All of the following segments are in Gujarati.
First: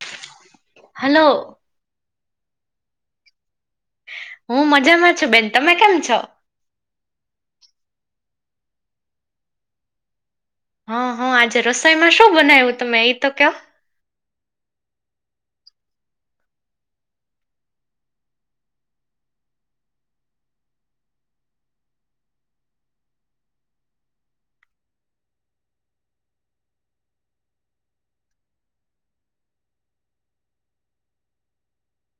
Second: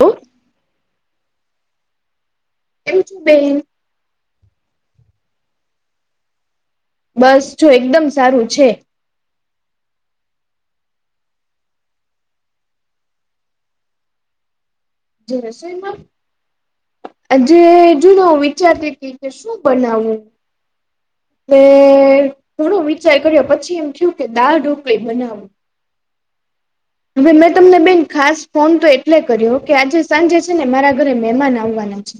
કેમ હલો [unintelligible] હું મજામાં છું બેન તમે કેમ છો? બસ જો એકદમ સારું છે. હા હા આજે રસોઈમાં શું બનાવ્યું તમે એ તો કેઓ જે રસઈમાં અજુ જુના હું વિચારતી હતી કે શું બનાવવું? મે થોડો વિચાર કર્યો પછી એમ થયું કે દાળ ઢોકલી બનાવુ હવે મેં તમને બેન ખાસ ફોન તો એટલે કર્યો કે આજે સાંજે છે ને મારા ઘરે મહેમાન આવવાના છે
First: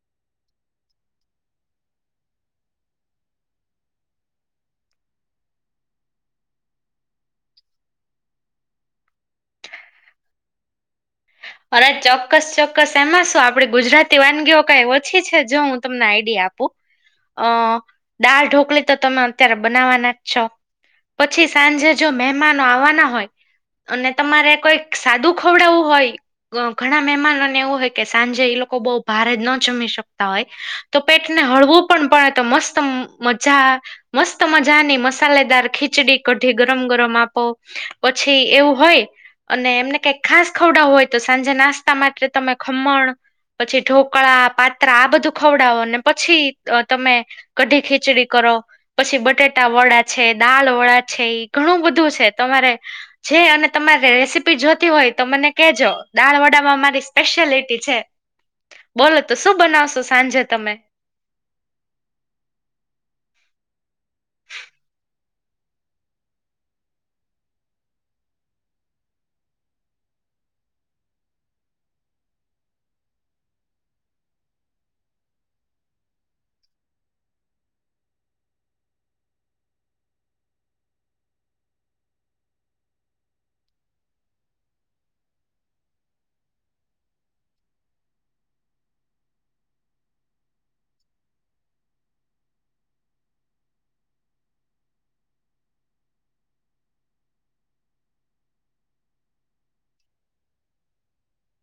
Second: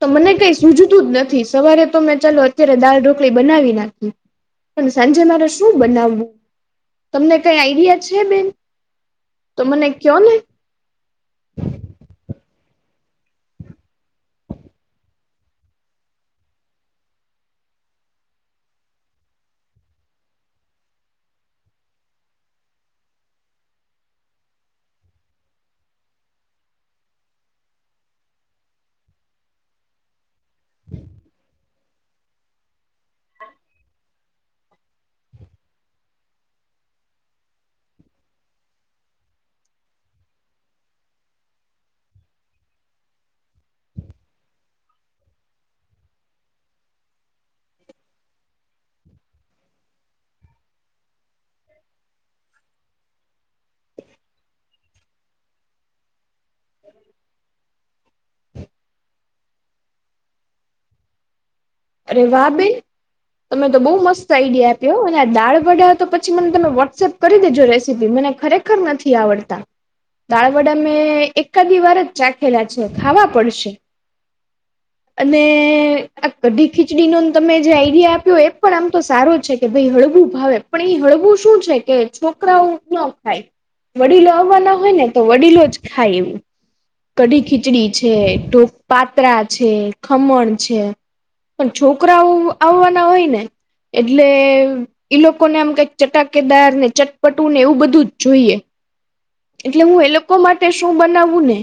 તો મને કઈ સૂજતું જ નથી સવારે તો મેં ચાલો અત્યારે દાળ ઢોકળીબનાવી નાખી. પણ સાંજે મારે શું બનાવવું, તમને કઈ આઈડિયા છે બેન તો મને કયો ને અરે ચોક્કસ ચોક્કસ એમાં શું આપડી ગુજરાતી વાનગીઓ કઈ ઓછી છે જો હું તમને આઈડિયા આપું. અ દાળ ઢોકળી તો તમે અત્યારે બનાવવાના જ છો. પછી સાંજે જો મહેમાનો આવવાના હોય અને તમારે કોઈક સાદું ખવડાવું હોય ઘણા મહેમાનોને એવું હોય કે સાંજે એ લોકો બઉ ભારે જ ન જમી શકતા હોય તો પેટને હળવું પણ પડે તો મસ્ત મજા મસ્ત મજાની મસાલેદાર ખીચડી કઢી ગરમ-ગરમ આપો પછી એવું હોય અને એમને કઈક ખાસ ખવડાવ હોય તો સાંજે નાસ્તા માટે તમે ખમણ પછી ઢોકળા, પાત્રા આ બધું ખવડાવોને પછી તમે કઢી ખીચડી કરો પછી બટેટા વડા છે, દાલ વડા છે એ ઘણું બધું છે તમારે જે અને તમારે રેસીપી જોતી હોય તો મને કેજો. દાળ વડામાં મારી સ્પેશિયાલિટી છે બોલો તો શું બનાવશો સાંજે તમે? અરે વાહ બેન! તમે તો બહુ મસ્ત આઈડિયા આપ્યો અને આ દાળ વડા તો પછી મને તમે વોટ્સએપ કરી દેજો રેસીપી મને ખરેખર નથી આવડતા. દાળ વડા મેં એકાદી વાર જ ચાખેલા છે ખાવા પડશે. અને કઢી ખીચડીનો તમે જે આઈડિયા આપ્યો એ પણ આમ તો સારો છે કે ભાઈ હળવું ભાવે પણ એ હળવું શું છે કે છોકરાઓ નો ખાય વડીલો આવવાના હોય ને તો વડીલો જ ખાય એવું કઢી ખીચડી છે, પાત્રા છે, ખમણ છે. પણ છોકરાઓ આવવાના હોય ને એટલે ઈ લોકોને આમ કઈક ચટાકેદાર ને ચટપટું ને એવું બધું જ જોઈએ. એટલે હું એ લોકો માટે શું બનાવવું ને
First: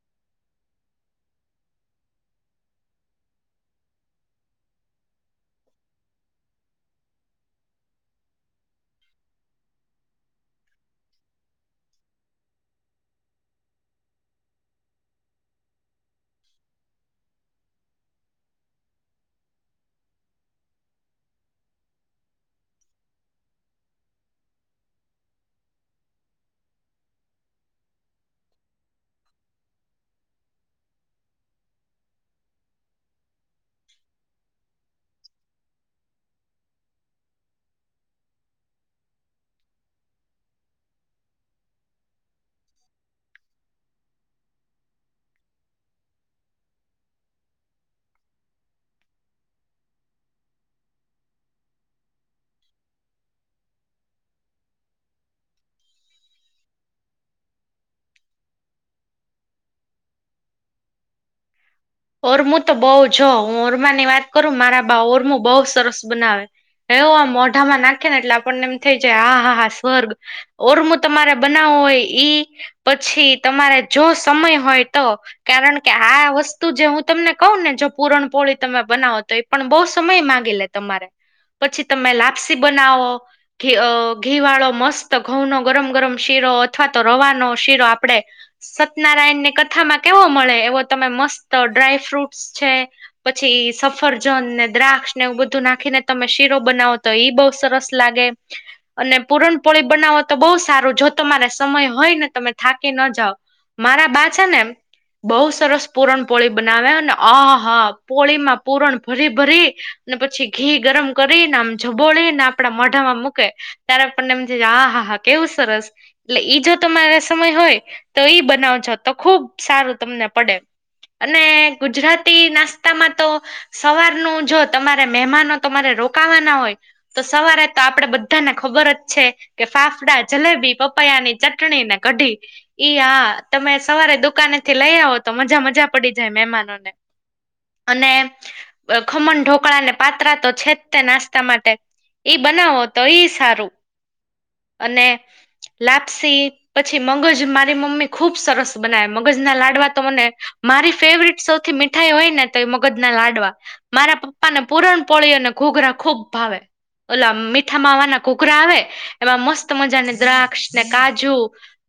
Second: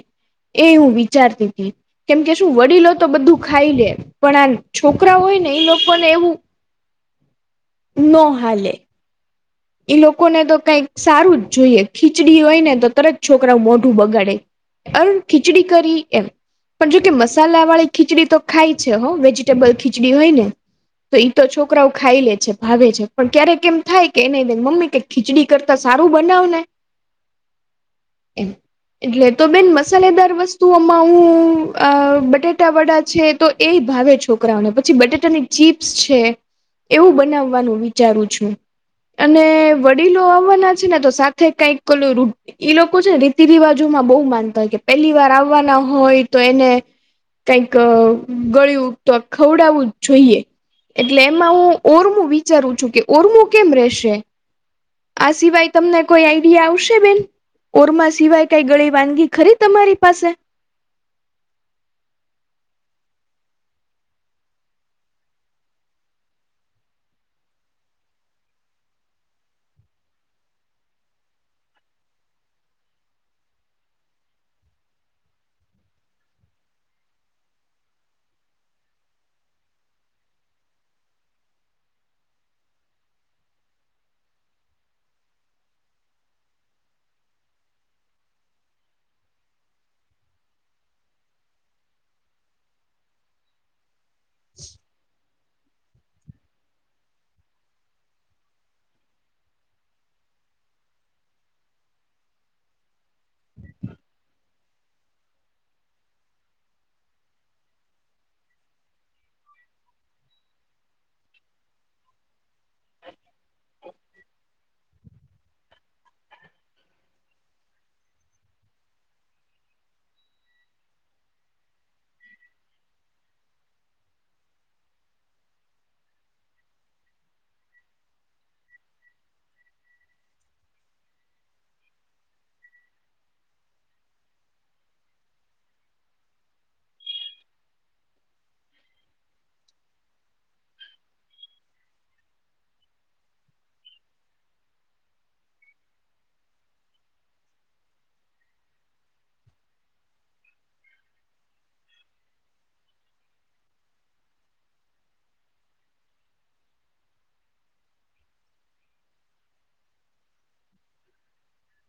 એ હું વિચારતી હતી કેમકે શું વડીલો તો બધું ખાઈ લે પણ આ છોકરા હોય ને એ લોકો ને એવું નો હાલે. એ લોકોને તો કઈક સારું જ જોઈએ ખીચડી હોય ને તો તરત છોકરાઓ મોઢું બગાડે. અરર ખીચડી કરી એમ પણ જોકે મસાલા વાળી ખીચડી તો ખાય છે હો વેજીટેબલ ખીચડી હોય ને તો ઈ તો છોકરાઓ ખાઈ લે છે ભાવે છે પણ ક્યારેક એમ થાય કે ન બે મમ્મી કે ખીચડી કરતા સારું બનાવને એમ. એટલે તો બેન મસાલેદાર વસ્તુઓમાં હું બટેટા વડા છે તો એ ભાવે છોકરાઓને, પછી બટેટાની ચીપ્સ છે એવું બનાવવાનું વિચારું છું. અને વડીલો આવવાના છે ને તો સાથે કઈક ઓલુ ઈ લોકો છે ને રીતિ રિવાજોમાં બહુ માનતા હોય કે પેલી વાર આવવાના હોય તો એને કઈક ગળું તો ખવડાવું જ જોઈએ. એટલે એમાં હું ઉર્મું વિચારું છું કે ઉર્મુ કેમ રેશે આ સિવાય તમને કોઈ આઈડિયા આવશે બેન ઓરમા સિવાય કઈ ગળી વાનગી ખરી તમારી પાસે ઓરમું તો બઉ જો હું ઓરમા ની વાત કરું મારા બા ઓરમુ બહુ સરસ બનાવે. એવ આમ મોઢામાં નાખે ને એટલે આપણને એમ થઇ જાય હા હા હા સ્વર્ગ ઓરમું તમારે બનાવવું હોય ઈ પછી તમારે જો સમય હોય તો કારણ કે આ વસ્તુ તું જે હું તમને કહું ને જો પૂરણપોળી તમે બનાવો તો એ પણ બહુ સમય મામાંગી લે તમારે પછી તમે લાપસી બનાવો. ઘી ઘીવાળો મસ્ત ઘઉં ન ગરમ ગરમ શીરો અથવા તો રવાનો શીરો આપણેે સતનારાયણ ની કથામાં કેવો મળે એવો તમે મસ્ત તો ડ્રાયફ્રૂટસ છે પછી સફરજન ને દ્રાક્ષ ને એવું બધું નાખીને તમે શીરો બનાવો તો ઈ બઉ સરસ લાગે. અને પુરણપોળી બનાવો તો બહુ સારું. જો તમારે સમય હોય ને તમે થાકી ન જાવ. મારા બા છે ને બઉ સરસ પૂરણ પોળી બનાવે. ને આહા પોળીમાં પુરણ ભરી ભરી અને પછી ઘી ગરમ કરીને આમ જબોળી ને આપણા મઢામાં મૂકે. ત્યારે આપણને એમજ આ હા હા કેવું સરસ. એટલે ઈ જો તમારે સમય હોય તો ઈ બનાવજો તો ખુબ સારું તમને પડે. અને ગુજરાતી નાસ્તામાં તો સવારનું જો તમારે મહેમાનો તમારે રોકાવાના હોય. તો સવારે તો આપડે બધાને ખબર જ છે. કે ફાફડા, જલેબી, પપૈયાની ચટણી ને કઢી. ઈ હા તમે સવારે દુકાને થી લઈ આવો તો મજા મજા પડી જાય મહેમાનોને. અને ખમણ, ઢોકળાને, પાત્રા તો છે જ તે નાસ્તા માટે. ઈ બનાવો તો ઈ સારું. અને લાપસી પછી મગજ મારી મમ્મી ખુબ સરસ બનાવે. મગજ ના લાડવા તો મને મારી ફેવરટ સૌથી મીઠાઈ હોય ને તો મગજ ના લાડવા. મારા પપ્પાને પૂરણ પોળી અને ઘોઘરા ખૂબ ભાવે. ઓલા મીઠા માવાના ઘૂઘરા આવે. એમાં મસ્ત મજાને દ્રાક્ષ ને કાજુ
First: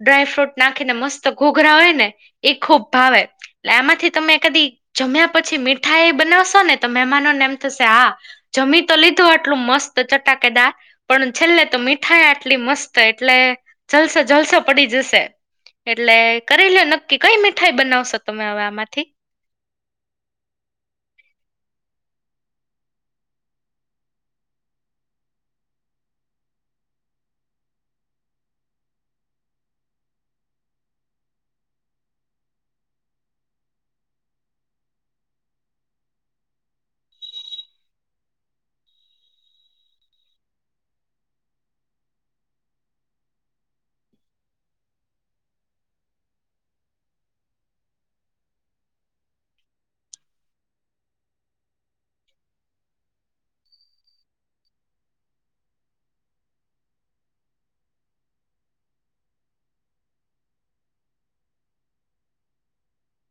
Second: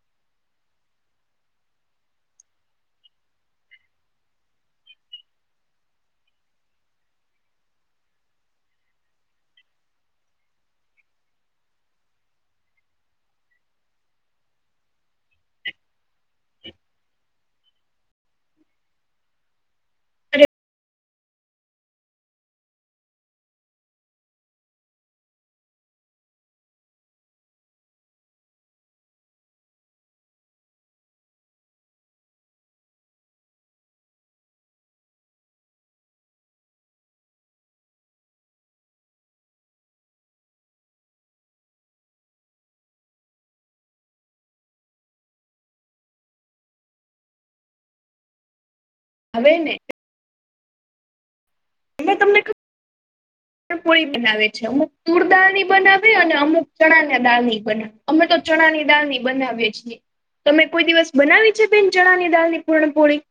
ડ્રાયફ્રૂટ નાખીને મસ્ત ઘોઘરા હોય ને એ ખૂબ ભાવે. એટલે એમાંથી તમે કદી જમ્યા પછી મીઠાઈ બનાવશો ને તો મહેમાનોને એમ થશે હા જમી તો લીધો આટલું મસ્ત ચટાકેદાર પણ છેલ્લે તો મીઠાઈ આટલી મસ્ત એટલે જલસો જલસો પડી જશે. એટલે કરી લ્યો નક્કી કઈ મીઠાઈ બનાવશો તમે હવે આમાંથી? હવે ને એં તમને પૂળી બનાવે છે. અમુક તૂળ દાળ ની બનાવે અને અમુક ચણા ના દાળ ની બનાવે. અમે તો ચણા ની દાળ ની બનાવીએ છીએ. તમે કોઈ દિવસ બનાવી છે, બેન ચણાની દાળની પૂરણપોળી?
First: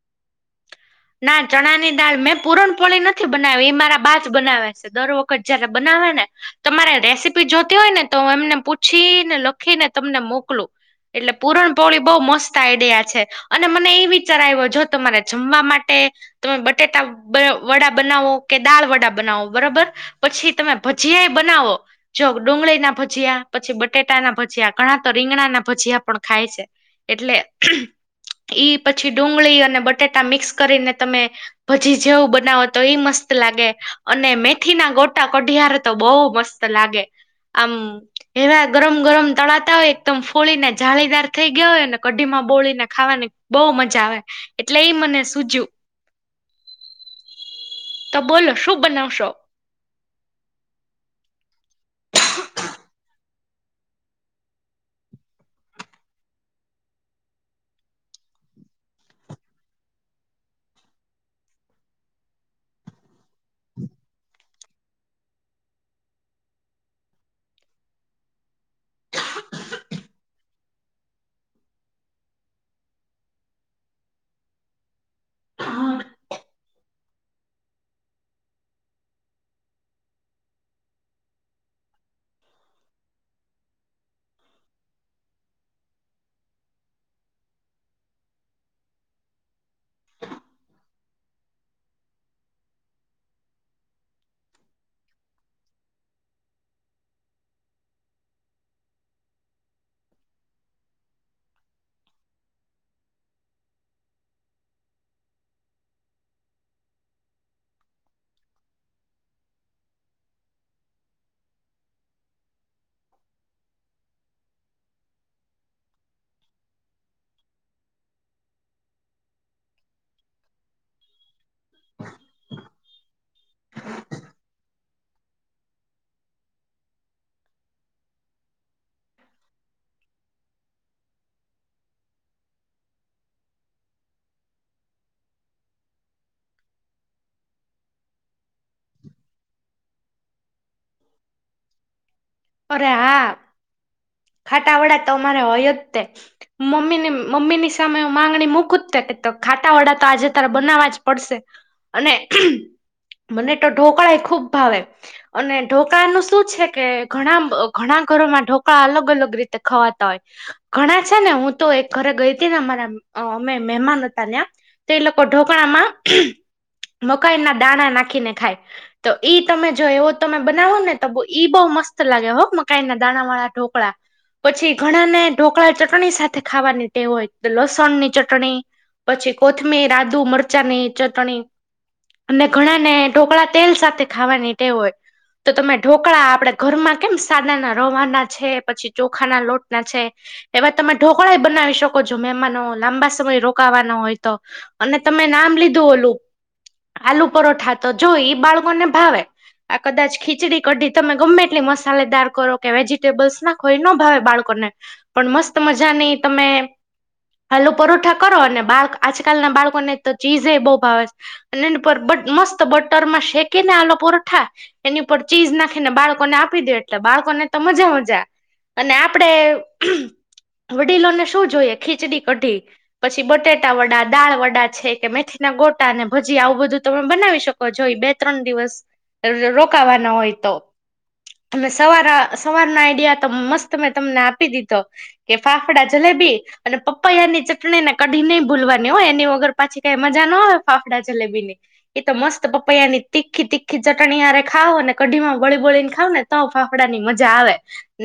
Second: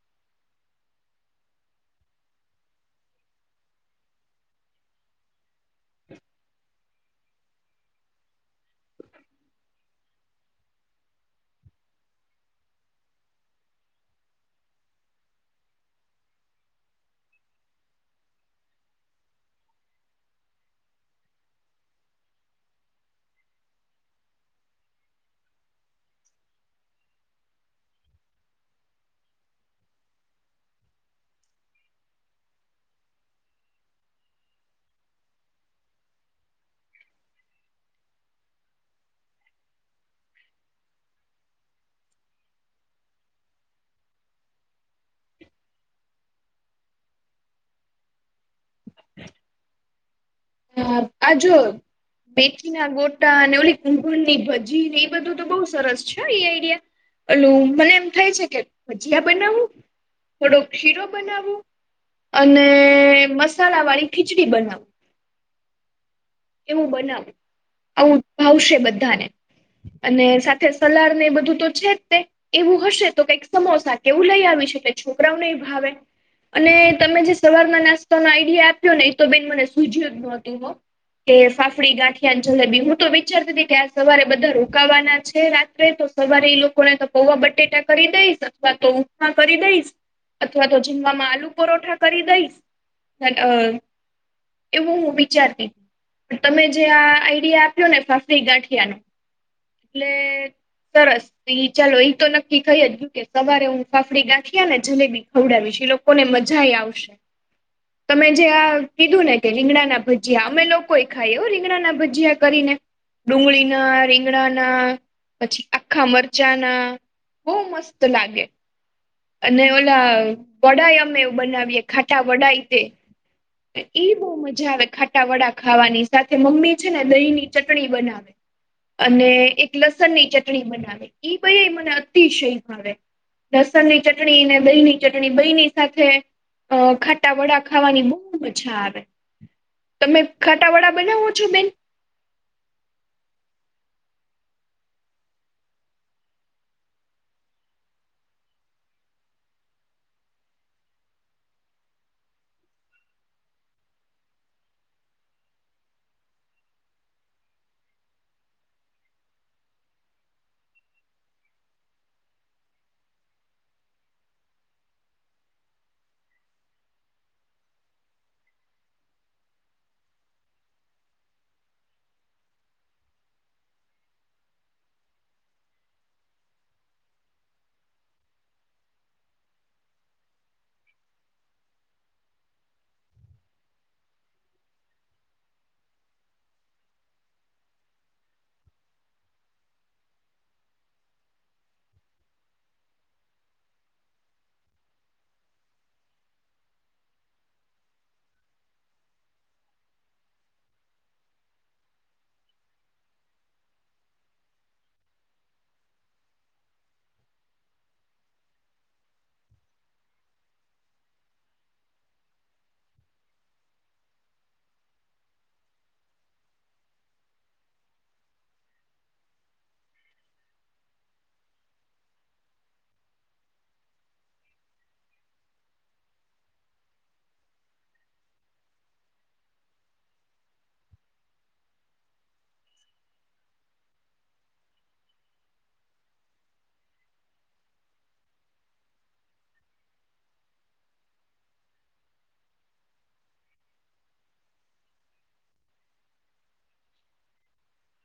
ના ચણાની દાળ મેં પૂરણપોળી નથી બનાવી. એ મારા બાજ બનાવે છે દર વખત જયારે બનાવે ને. તમારે રેસીપી જોતી હોય ને તો એમને પૂછીને લખીને તમને મોકલું. એટલે પુરણપોળી બહુ મસ્ત આઈડીયા છે. અને મને એ વિચાર આવ્યો જો તમારે જમવા માટે તમે બટેટા વડા બનાવો, કે દાળ વડા બનાવો બરોબર પછી તમે ભજીયાઈ બનાવો. જો ડુંગળી ના ભજીયા, પછી બટેટા ના ભજીયા, ઘણા તો રીંગણા ના ભજીયા પણ ખાય છે. એટલે ઈ પછી ડુંગળી અને બટેટા મિક્સ કરીને તમે પછી જેવું બનાવો તો ઈ મસ્ત લાગે. અને મેથી ના ગોટા કઢિયાર તો બહુ મસ્ત લાગે. આમ એવા ગરમ ગરમ તળાતા હોય, એકદમ ફોળી ને જાળીદાર થઈ ગયા હોય ને, કઢીમાં બોળીને ખાવાની બઉ મજા આવે. એટલે એ મને સૂજ્યું. તો બોલો શું બનાવશો? હ આ જો મેથી ના ગોટા અને ઓલી કુંકળ ની ભજીને એ બધું તો બહુ સરસ છે, એ આઈડિયા એલું મને એમ થાય છે કે ભજીયા બનાવું, થોડોક શીરો બનાવવું. અને મસાલા વાળી ખીચડી બનાવુ. એવું બનાવું આવું ભાવશે બધાને અને સલાડ ને એ બધું તો છે જ ને. એવું હશે તો કઈક સમોસા કેવું લઈ આવિશકાય છોકરાઓને ભાવે અને તમે જે સવારના નાસ્તાનો આઈડિયા આપ્યો ને એ તો બેન મને સૂજ્યું જ નોતું હ કે ફાફડી ગાંઠિયાની જલેબી હું તો વિચારતી હતી કે આ સવારે બધા રોકાવાના છે રાત્રે તો સવારે એ લોકો ને તો પૌવા બટેટા કરી દઈશ અથવા તો ઉપમા કરી દઈશ અથવા તો જમવામાં આલુ પરોઠા કરી દઈશ એવું હું વિચારતી તમે જે આ આઈડિયા આપ્યો ને ફાફરી ગાંઠિયા નો એટલે સરસ ચાલો એ તો નક્કી થઈ જ કે સવારે હું ફાફડી ગાંઠીયા ને જલેબી ખવડાવીશ લોકોને મજા આવશે તમે જે આ કીધું ને કે રીંગડાના ભજીયા અમે લોકો કોઈ ખાય રીંગણાના ભજીયા કરીને ડુંગળીના રીંગણાના પછી આખા મરચાંના બોહ મસ્ત લાગે અને ઓલા વડા અમે એવ બનાવીએ ખાટા વડા તે એઇ બહુ મજા આવે ખાટા વડા ખાવાની સાથે મમ્મી છે ને દહીં ની ચટણી બનાવે અને એક લસણની ચટણી બનાવે એ બી મને અતિશય ભાવે લસણની ચટણી ને દહીની ચટણી દહીની સાથે અ ખાટા વડા ખાવાની બહુ મઝા આવે તમે ખાટાવડા બનાવો છો બેન અરે હા ખાટા વડા તો અમારે હોય જ તે મમ્મી મમ્મીની સામે માંગણી મૂકુજ કે ખાટાવાડા તો આજે તારે બનાવવા જ પડશે અને મને તો ઢોકળાએ ખુબ ભાવે અને ઢોકળા નું શું છે કે ઘણા ઘણા ઘરોમાં ઢોકળા અલગ અલગ રીતે ખવાતા હોય ઘણા છે ને હું તો એક ઘરે ગઈ હતી ને અમારા અમે મહેમાન હતા ત્યા તો એ લોકો ઢોકણાામાં મકાઈના દાણા નાખીને ખાય તો ઈ તમે જો એવો તમે બનાવો ને તો ઈ બહુ મસ્ત લાગે હો મકાઈના દાણાવાળા ઢોકળા પછી ઘણાને ઢોકળા ચટણી સાથે ખાવાની ટેવ હોય લસણની ચટણી પછી કોથમીર આદુ મરચાંનીચટણી અને ઘણાને ઢોકળા તેલ સાથે ખાવાની ટેવ હોય તો તમે ઢોકળા આપણે ઘરમાં કેમ સાનાના રવાના છે પછી ચોખાના લોટ ના છે એવા તમે ઢોકળા બનાવી શકો છો મહેમાનો લાંબા સમય રોકાવાનો હોય તો અને તમે નામ લીધું ઓલું આલુ પરોઠા તો જોય બાળકો ને ભાવે આ કદાચ ખીચડી કઢી તમે ગમે કેટલી મસાલેદાર કરો કે વેજિટેબલ્સ નાખોઈ ન ભાવે બાળકોને પણ મસ્ત મજાની તમે હાલું પરોઠા કરો અને બાળ આજકાલના બાળકો ને તો ચીઝએ બહુ ભાવે છે અને એની પર મસ્ત બટરમાં શેકેને આલો પરઠા એની ઉપર ચીઝ નાખીને બાળકો ને આપી દે એટલે બાળકોને તો મજા મજા અને આપડે વડીલો ને શું જોઈએ ખીચડી કઢી પછી બટેટા વડા દાળ વડા છે કે મેથી ના ગોટા અને ભજી આવું બધું તમે બનાવી શકો જોઈ બે ત્રણ દિવસ રોકાવાના હોય તો અ સવાર સવારના આઈડિયા તો મસ્ત મેં તમને આપી દીધો કે ફાફડા જલેબી અને પપૈયાની ચટણીને કઢી નઈ ભૂલવાની હોય એની વગર પાછી કઈ મજા ના આવે ફાફડા જલેબી ની એ તો મસ્ત પપૈયા ની તીખી તીખી ચટણી હારે ખાઓ અનેને કઢીમા બોડી બોડી ને તાવ ફાફડા ની મજા આવે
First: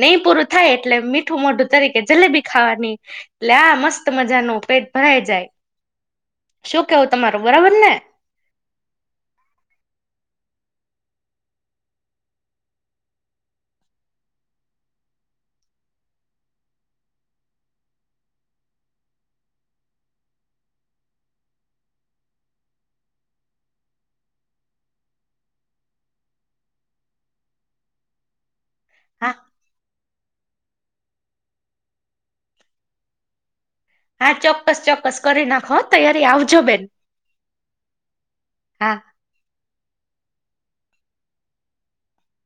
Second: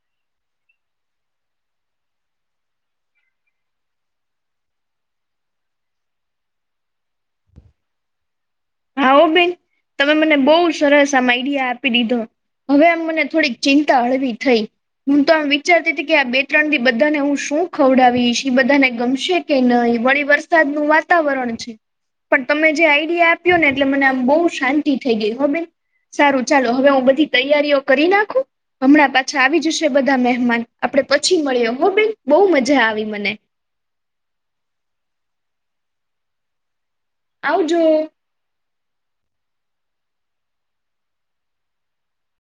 નહી પૂરું થાય એટલે મીઠું મોઢું તરીકે જલેબી ખાવાની એટલે આ મસ્ત મજાનુ પેટ ભરાઈ જાય શું કેવું તમારું બરાબર ને હા હો બેન તમે મને બહુ સરસ આમ આઈડિયા આપી દીધો હવે આમ મને થોડીક ચિંતા હળવી થઈ હું તો આમ વિચારતી હતી કે આ બે ત્રણ થી બધાને હું શું ખવડાવીશ કે બધાને ગમશે કે નહી વળી વરસાદ નું વાતાવરણ છે પણ તમે જે આઈડિયા આપી આપ્યો ને એટલે મને આમ બહુ શાંતિ થઈ ગઈ હો બેન સારું ચાલો હવે હું બધી તૈયારીઓ કરી નાખું હમણાં હા પાછા આવી જશે બધા મહેમાન આપડે પછી મળ્યો હો બેન બહુ મજા આવી મને હા ચોક્કસ ચોક્કસ કરી નાખો તૈયારી આવજો બેન આવ જો હા